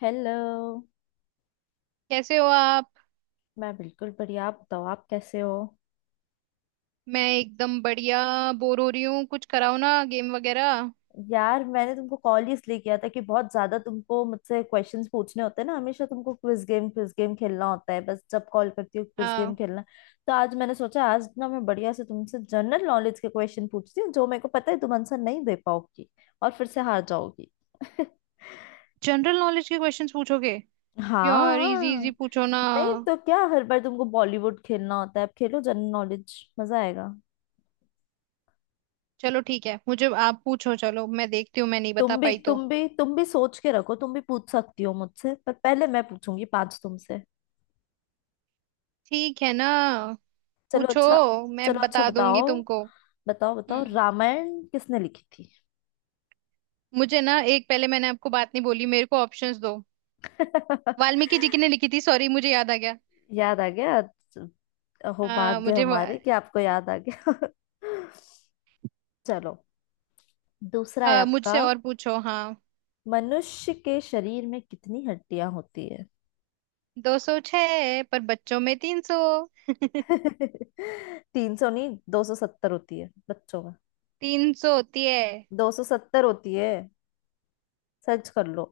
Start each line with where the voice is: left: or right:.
left: Hello.
right: कैसे हो आप?
left: मैं बिल्कुल बढ़िया। आप बताओ, आप कैसे हो?
right: मैं एकदम बढ़िया। बोर हो रही हूँ, कुछ कराओ ना गेम वगैरह।
left: यार, मैंने तुमको कॉल इसलिए किया था कि बहुत ज्यादा तुमको मुझसे क्वेश्चंस पूछने होते हैं ना। हमेशा तुमको क्विज गेम खेलना होता है, बस जब कॉल करती हूँ, क्विज गेम
right: हाँ।
left: खेलना। तो आज मैंने सोचा आज ना मैं बढ़िया से तुमसे जनरल नॉलेज के क्वेश्चन पूछती हूँ, जो मेरे को पता है तुम आंसर नहीं दे पाओगी और फिर से हार जाओगी।
right: जनरल नॉलेज के क्वेश्चंस पूछोगे? यार इजी
left: हाँ।
right: इजी पूछो ना।
left: नहीं, तो क्या हर बार तुमको बॉलीवुड खेलना होता है? अब खेलो जनरल नॉलेज, मजा आएगा।
right: चलो ठीक है, मुझे आप पूछो, चलो मैं देखती हूँ, मैं नहीं बता
left: तुम भी
right: पाई तो।
left: तुम भी तुम भी सोच के रखो, तुम भी पूछ सकती हो मुझसे, पर पहले मैं पूछूंगी पांच तुमसे।
right: ठीक है ना।
left: चलो
right: पूछो।
left: अच्छा।
right: मैं
left: चलो अच्छा
right: बता
left: बताओ।
right: दूंगी तुमको।
left: बताओ बताओ,
right: हम्म।
left: रामायण किसने लिखी थी?
right: मुझे ना एक पहले मैंने आपको बात नहीं बोली, मेरे को ऑप्शंस दो। वाल्मीकि जी की ने लिखी थी। सॉरी मुझे याद आ गया।
left: याद आ गया। हो
right: हाँ,
left: भाग्य हमारे कि आपको याद आ गया। चलो, दूसरा है आपका।
right: मुझसे और पूछो, हाँ।
left: मनुष्य के शरीर में कितनी हड्डियां होती है?
right: 206, पर बच्चों में 300।
left: 300 नहीं, 270 होती है बच्चों में।
right: 300 होती है।
left: 270 होती है, सर्च कर लो।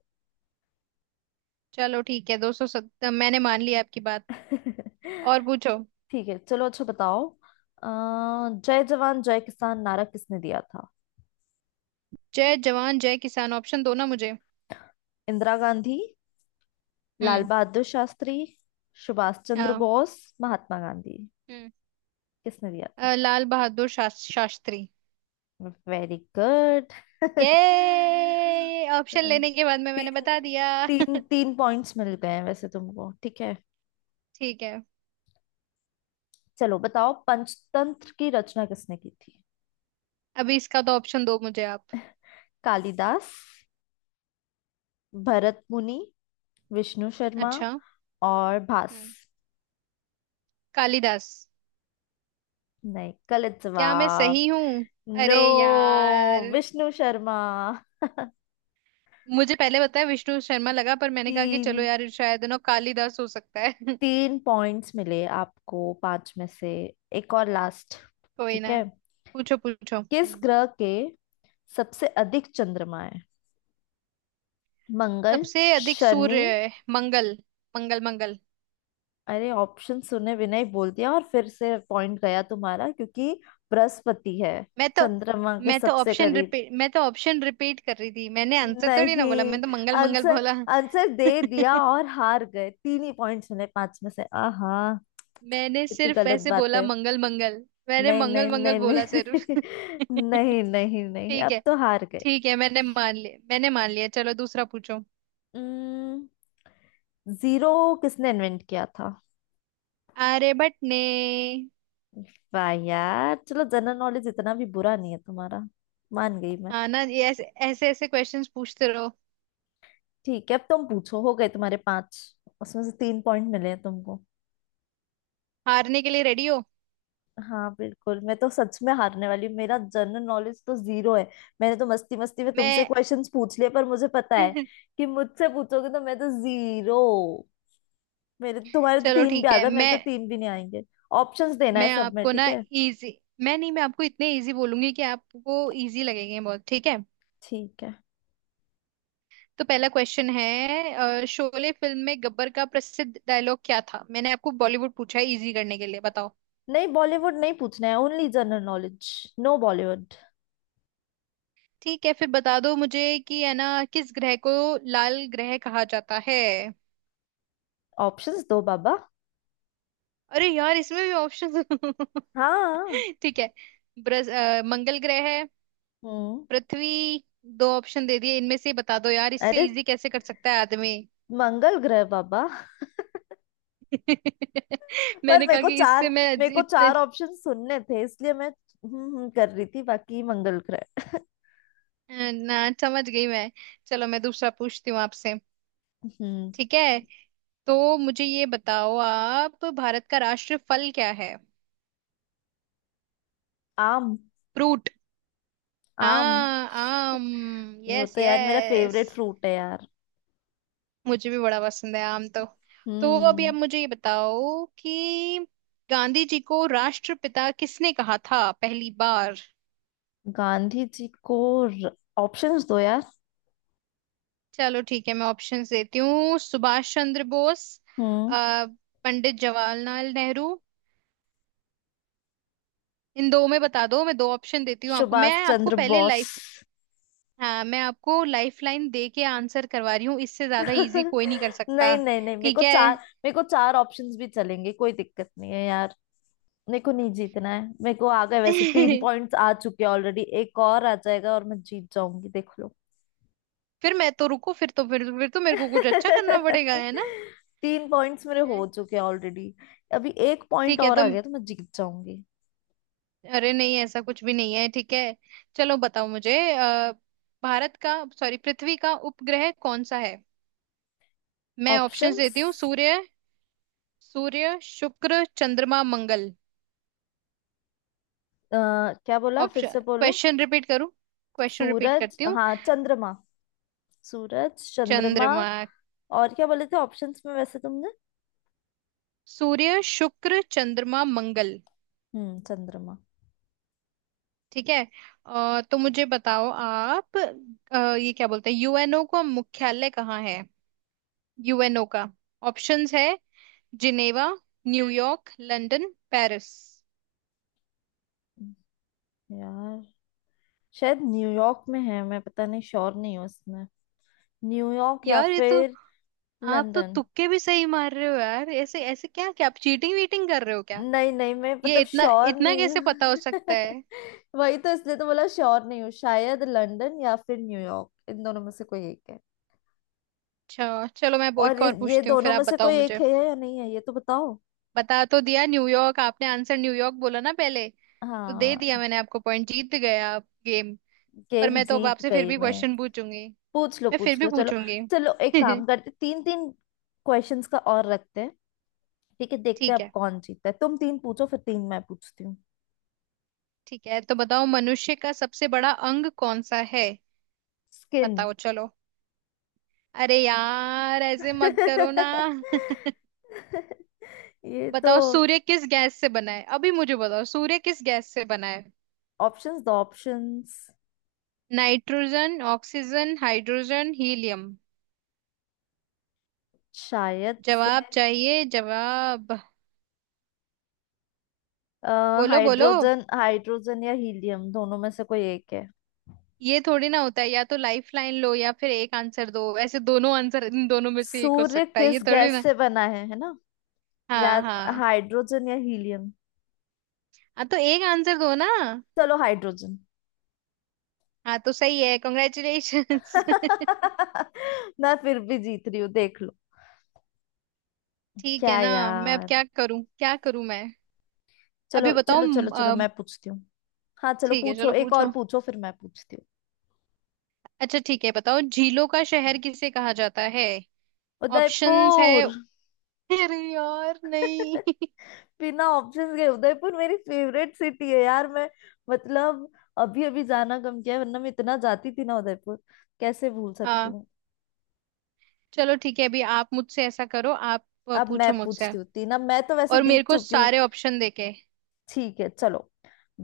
right: चलो ठीक है, 270 मैंने मान लिया आपकी बात। और पूछो।
left: ठीक है, चलो अच्छा बताओ। अ, जय जवान जय किसान नारा किसने दिया था?
right: जय जवान जय किसान, ऑप्शन दो ना मुझे।
left: इंदिरा गांधी, लाल
right: हम्म।
left: बहादुर शास्त्री, सुभाष चंद्र
right: हाँ।
left: बोस, महात्मा गांधी,
right: हम्म।
left: किसने दिया था?
right: लाल बहादुर शास्त्री।
left: Very good.
right: ये ऑप्शन
left: तीन।
right: लेने के बाद में मैंने बता दिया।
left: तीन तीन पॉइंट्स मिल गए हैं वैसे तुमको, ठीक है।
right: ठीक है।
left: चलो बताओ, पंचतंत्र की रचना किसने की थी?
right: अभी इसका तो ऑप्शन दो मुझे आप।
left: कालिदास, भरत मुनि, विष्णु शर्मा
right: अच्छा।
left: और भास।
right: हम्म। कालिदास।
left: नहीं, गलत
right: क्या मैं
left: जवाब।
right: सही हूँ?
left: नो।
right: अरे यार।
left: विष्णु शर्मा।
right: मुझे पहले बताया विष्णु शर्मा लगा, पर मैंने कहा कि चलो
left: तीन।
right: यार शायद ना कालिदास हो सकता है।
left: तीन पॉइंट्स मिले आपको पांच में से। एक और लास्ट,
right: कोई
left: ठीक
right: ना।
left: है।
right: पूछो पूछो।
left: किस
right: हम्म।
left: ग्रह के सबसे अधिक चंद्रमा है? मंगल,
right: सबसे अधिक
left: शनि।
right: सूर्य। मंगल। मंगल मंगल।
left: अरे ऑप्शन सुने बिना ही बोल दिया, और फिर से पॉइंट गया तुम्हारा, क्योंकि बृहस्पति है
right: मैं तो।
left: चंद्रमा के सबसे करीब।
right: मैं तो ऑप्शन रिपीट कर रही थी, मैंने आंसर थोड़ी ना बोला,
left: नहीं।
right: मैं तो मंगल मंगल
left: आंसर।
right: बोला।
left: आंसर दे दिया और हार गए, तीन ही पॉइंट्स मिले पांच में से, आहा।
right: मैंने
left: कितनी
right: सिर्फ
left: गलत
right: ऐसे
left: बात
right: बोला
left: है।
right: मंगल मंगल। मैंने
left: नहीं
right: मंगल
left: नहीं
right: मंगल
left: नहीं नहीं।
right: बोला सिर्फ।
left: नहीं नहीं नहीं,
right: ठीक
left: अब
right: है।
left: तो हार गए।
right: ठीक है, मैंने मान लिया मैंने मान लिया, चलो दूसरा पूछो।
left: जीरो किसने इन्वेंट किया था?
right: आर्यभट्ट ने।
left: वाह यार, चलो जनरल नॉलेज इतना भी बुरा नहीं है तुम्हारा, मान गई मैं।
right: हाँ ना, ये ऐसे, ऐसे ऐसे क्वेश्चंस पूछते रहो।
left: ठीक है, अब तुम पूछो, हो गए तुम्हारे पांच, उसमें से तीन पॉइंट मिले हैं तुमको।
right: हारने के लिए रेडी हो?
left: हाँ बिल्कुल, मैं तो सच में हारने वाली हूँ, मेरा जनरल नॉलेज तो जीरो है। मैंने तो मस्ती मस्ती में तुमसे
right: मैं।
left: क्वेश्चंस पूछ लिए, पर मुझे पता है कि मुझसे पूछोगे तो मैं तो जीरो। मेरे तुम्हारे तो
right: चलो
left: तीन भी
right: ठीक
left: आ
right: है,
left: गए, मेरे
right: मैं।
left: तो तीन भी नहीं आएंगे। ऑप्शंस देना है
right: मैं
left: सब में,
right: आपको
left: ठीक
right: ना
left: है।
right: इजी। मैं नहीं, मैं आपको इतने इजी बोलूंगी कि आपको इजी लगेंगे बहुत, ठीक है।
left: ठीक है।
right: तो पहला क्वेश्चन है, शोले फिल्म में गब्बर का प्रसिद्ध डायलॉग क्या था? मैंने आपको बॉलीवुड पूछा है इजी करने के लिए, बताओ।
left: नहीं, बॉलीवुड नहीं पूछना है, only general knowledge. No Bollywood.
right: ठीक है, फिर बता दो मुझे कि है ना, किस ग्रह को लाल ग्रह कहा जाता है?
left: ऑप्शंस दो बाबा।
right: अरे यार इसमें भी ऑप्शन।
left: हाँ।
right: ठीक है। मंगल ग्रह है।
left: हम्म।
right: पृथ्वी। दो ऑप्शन दे दिए, इनमें से बता दो यार, इससे
left: अरे
right: इजी कैसे कर सकता है आदमी?
left: मंगल ग्रह बाबा। पर
right: मैंने
left: मेरे
right: कहा
left: को
right: कि
left: चार
right: इससे मैं।
left: मेरे को
right: इतने
left: चार ऑप्शन सुनने थे, इसलिए मैं कर रही थी, बाकी मंगल ग्रह।
right: ना। समझ गई मैं। चलो मैं दूसरा पूछती हूँ आपसे।
left: हम्म।
right: ठीक है। तो मुझे ये बताओ आप, भारत का राष्ट्र फल क्या है?
left: आम।
right: फ्रूट।
left: आम,
right: हाँ, आम।
left: वो
right: यस
left: तो यार मेरा
right: यस।
left: फेवरेट फ्रूट है यार।
right: मुझे भी बड़ा पसंद है आम तो। तो अभी
left: हम्म।
right: आप मुझे ये बताओ कि गांधी जी को राष्ट्रपिता किसने कहा था पहली बार?
left: गांधी जी को ऑप्शंस दो यार।
right: चलो ठीक है, मैं ऑप्शंस देती हूँ। सुभाष चंद्र बोस,
left: हम्म।
right: अ, पंडित जवाहरलाल नेहरू। इन दो में बता दो, मैं दो ऑप्शन देती हूँ आपको,
left: सुभाष
right: मैं आपको
left: चंद्र
right: पहले
left: बोस।
right: लाइफ। हाँ, मैं आपको लाइफ लाइन दे के आंसर करवा रही हूँ, इससे ज्यादा इजी कोई नहीं कर सकता।
left: नहीं नहीं नहीं, मेरे को
right: ठीक है।
left: चार मेरे को चार ऑप्शंस भी चलेंगे, कोई दिक्कत नहीं है यार। मेरे को नहीं जीतना है, मेरे को आ गए वैसे, तीन पॉइंट्स आ चुके हैं ऑलरेडी, एक और आ जाएगा और मैं जीत जाऊंगी, देख लो।
right: फिर मैं तो, रुको, फिर तो फिर तो मेरे को कुछ अच्छा करना पड़ेगा, है ना।
left: तीन पॉइंट्स मेरे हो
right: हैं?
left: चुके हैं ऑलरेडी। अभी एक पॉइंट
right: ठीक है
left: और
right: तो।
left: आ गया तो मैं जीत जाऊंगी।
right: अरे नहीं, ऐसा कुछ भी नहीं है, ठीक है। चलो बताओ मुझे, भारत का, सॉरी पृथ्वी का उपग्रह कौन सा है? मैं ऑप्शंस
left: ऑप्शंस।
right: देती हूँ। सूर्य, सूर्य शुक्र चंद्रमा मंगल।
left: क्या बोला, फिर
right: ऑप्शन
left: से बोलो।
right: क्वेश्चन रिपीट करूँ? क्वेश्चन रिपीट
left: सूरज,
right: करती हूँ।
left: हाँ चंद्रमा। सूरज चंद्रमा।
right: चंद्रमा,
left: और क्या बोले थे ऑप्शंस में वैसे तुमने?
right: सूर्य शुक्र चंद्रमा मंगल।
left: हम्म, चंद्रमा।
right: ठीक है। तो मुझे बताओ आप, ये क्या बोलते हैं, यूएनओ का मुख्यालय कहाँ है? यूएनओ का। ऑप्शंस है। Geneva, New York, London, Paris.
left: यार शायद न्यूयॉर्क में है, मैं पता नहीं, श्योर नहीं हूँ इसमें। न्यूयॉर्क या
right: यार ये तो।
left: फिर
right: आप तो
left: लंदन।
right: तुक्के भी सही मार रहे हो यार, ऐसे ऐसे, क्या क्या आप चीटिंग वीटिंग कर रहे हो क्या?
left: नहीं नहीं, मैं
right: ये
left: मतलब
right: इतना
left: श्योर
right: इतना
left: नहीं
right: कैसे पता हो
left: हूँ।
right: सकता है?
left: वही तो, इसलिए तो बोला श्योर नहीं हूँ, शायद लंदन या फिर न्यूयॉर्क, इन दोनों में से कोई एक है।
right: अच्छा चलो, मैं वो
left: और
right: एक और
left: ये
right: पूछती हूँ फिर
left: दोनों में
right: आप
left: से
right: बताओ
left: कोई एक
right: मुझे।
left: है या नहीं है ये तो बताओ।
right: बता तो दिया न्यूयॉर्क, आपने आंसर न्यूयॉर्क बोला ना पहले, तो दे दिया
left: हाँ,
right: मैंने आपको पॉइंट, जीत गए आप गेम। पर
left: गेम
right: मैं तो अब
left: जीत
right: आपसे फिर
left: गई
right: भी
left: मैं।
right: क्वेश्चन पूछूंगी।
left: पूछ लो
right: मैं फिर
left: पूछ
right: भी
left: लो, चलो।
right: पूछूंगी।
left: चलो एक काम करते, तीन तीन क्वेश्चंस का और रखते हैं। ठीक है, देखते हैं
right: ठीक
left: अब
right: है।
left: कौन जीतता है। तुम तीन पूछो फिर तीन मैं पूछती हूँ।
right: ठीक है, तो बताओ मनुष्य का सबसे बड़ा अंग कौन सा है?
left: स्किन।
right: बताओ चलो। अरे यार ऐसे मत करो ना।
left: ये तो।
right: बताओ सूर्य किस गैस से बना है, अभी मुझे बताओ, सूर्य किस गैस से बना है?
left: ऑप्शंस दो, options.
right: Nitrogen, oxygen, hydrogen, helium.
left: शायद से।
right: जवाब चाहिए जवाब। बोलो बोलो।
left: हाइड्रोजन, हाइड्रोजन या हीलियम दोनों में से कोई एक है।
right: ये थोड़ी ना होता है, या तो लाइफ लाइन लो या फिर एक आंसर दो, ऐसे दोनों आंसर इन दोनों में से एक हो
left: सूर्य
right: सकता है, ये
left: किस
right: थोड़ी
left: गैस
right: ना।
left: से बना है ना? या
right: हाँ हाँ।
left: हाइड्रोजन या हीलियम।
right: हाँ तो एक आंसर दो ना।
left: चलो, हाइड्रोजन।
right: हाँ तो सही है, कॉन्ग्रेचुलेशंस।
left: मैं फिर भी जीत रही हूँ, देख लो।
right: ठीक है
left: क्या
right: ना। मैं अब
left: यार।
right: क्या करूं, क्या करूं मैं।
left: चलो
right: अभी बताओ
left: चलो चलो चलो, मैं पूछती हूँ। हाँ चलो
right: ठीक है
left: पूछो,
right: चलो
left: एक और
right: पूछो।
left: पूछो फिर मैं पूछती हूँ।
right: अच्छा ठीक है, बताओ झीलों का शहर किसे कहा जाता है? ऑप्शंस है।
left: उदयपुर।
right: अरे यार नहीं।
left: बिना ऑप्शंस के, उदयपुर मेरी फेवरेट सिटी है यार, मैं मतलब, अभी अभी जाना कम किया है, वरना मैं इतना जाती थी ना उदयपुर, कैसे भूल सकती
right: हाँ।
left: हूँ।
right: चलो ठीक है, अभी आप मुझसे ऐसा करो आप,
left: अब मैं
right: पूछो मुझसे।
left: पूछती हूँ तीन। अब मैं तो वैसे
right: और मेरे
left: जीत
right: को
left: चुकी हूँ।
right: सारे ऑप्शन देके।
left: ठीक है, चलो।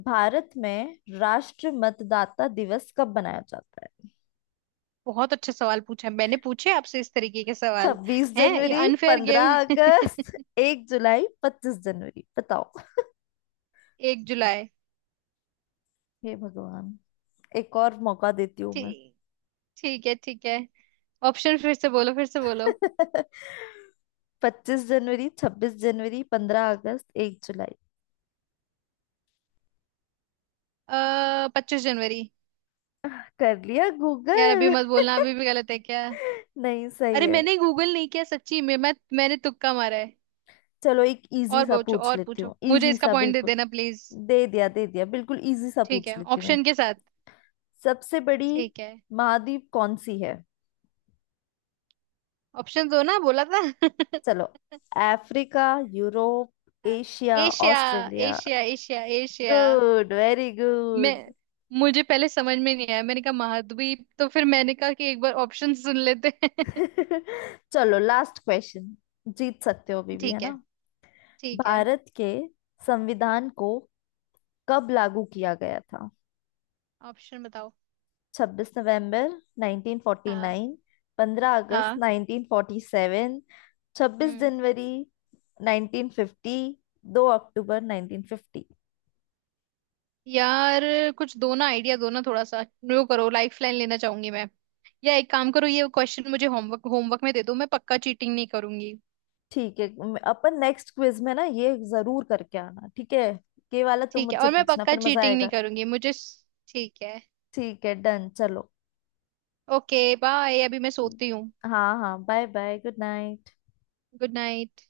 left: भारत में राष्ट्र मतदाता दिवस कब मनाया जाता है?
right: बहुत अच्छे सवाल पूछे हैं। मैंने पूछे आपसे इस तरीके के सवाल।
left: छब्बीस
right: हैं ये
left: जनवरी
right: अनफेयर
left: पंद्रह
right: गेम?
left: अगस्त 1 जुलाई, 25 जनवरी, बताओ।
right: 1 जुलाई।
left: हे भगवान। एक और मौका देती हूँ मैं।
right: ठीक। ठीक है ठीक है। ऑप्शन फिर से बोलो, फिर से बोलो।
left: 25 जनवरी, 26 जनवरी, पंद्रह अगस्त, एक जुलाई।
right: अः, 25 जनवरी।
left: आह, कर लिया
right: यार अभी
left: गूगल।
right: मत बोलना, अभी भी गलत है क्या?
left: नहीं, सही
right: अरे
left: है।
right: मैंने गूगल नहीं किया सच्ची में, मैंने तुक्का मारा है।
left: चलो एक इजी
right: और
left: सा
right: पूछो
left: पूछ
right: और
left: लेती
right: पूछो,
left: हूँ,
right: मुझे
left: इजी
right: इसका
left: सा
right: पॉइंट दे
left: बिल्कुल।
right: देना प्लीज।
left: दे दिया दे दिया, बिल्कुल इजी सा
right: ठीक है,
left: पूछ लेती हूँ
right: ऑप्शन
left: एक।
right: के साथ।
left: सबसे बड़ी
right: ठीक है।
left: महाद्वीप कौन सी है?
right: ऑप्शन दो ना बोला था।
left: चलो, अफ्रीका, यूरोप,
right: हाँ।
left: Asia,
right: Asia.
left: Australia.
right: Asia Asia Asia.
left: Good, very
right: मैं।
left: गुड।
right: मुझे पहले समझ में नहीं आया, मैंने कहा महाद्वीप, तो फिर मैंने कहा कि एक बार ऑप्शन सुन लेते हैं।
left: चलो, लास्ट क्वेश्चन। जीत सकते हो अभी भी, है
right: ठीक है
left: ना।
right: ठीक है।
left: भारत के संविधान को कब लागू किया गया था?
right: ऑप्शन बताओ।
left: 26 नवंबर
right: हाँ।
left: 1949, 15 अगस्त
right: हाँ।
left: 1947, 26
right: हम्म।
left: जनवरी 1950, 2 अक्टूबर 1950।
right: यार कुछ दो ना आइडिया दो ना थोड़ा सा। वो करो, लाइफ लाइन लेना चाहूंगी मैं। या एक काम करो, ये क्वेश्चन मुझे होमवर्क होमवर्क में दे दो, मैं पक्का चीटिंग नहीं करूंगी।
left: ठीक है, अपन नेक्स्ट क्विज में ना ये जरूर करके आना, ठीक है। ये वाला तुम
right: ठीक है,
left: मुझसे
right: और मैं
left: पूछना,
right: पक्का
left: फिर मजा
right: चीटिंग नहीं
left: आएगा।
right: करूंगी मुझे। ठीक है।
left: ठीक है, डन चलो।
right: ओके बाय, अभी मैं सोती हूँ।
left: हाँ हाँ, bye bye, good night.
right: Good night.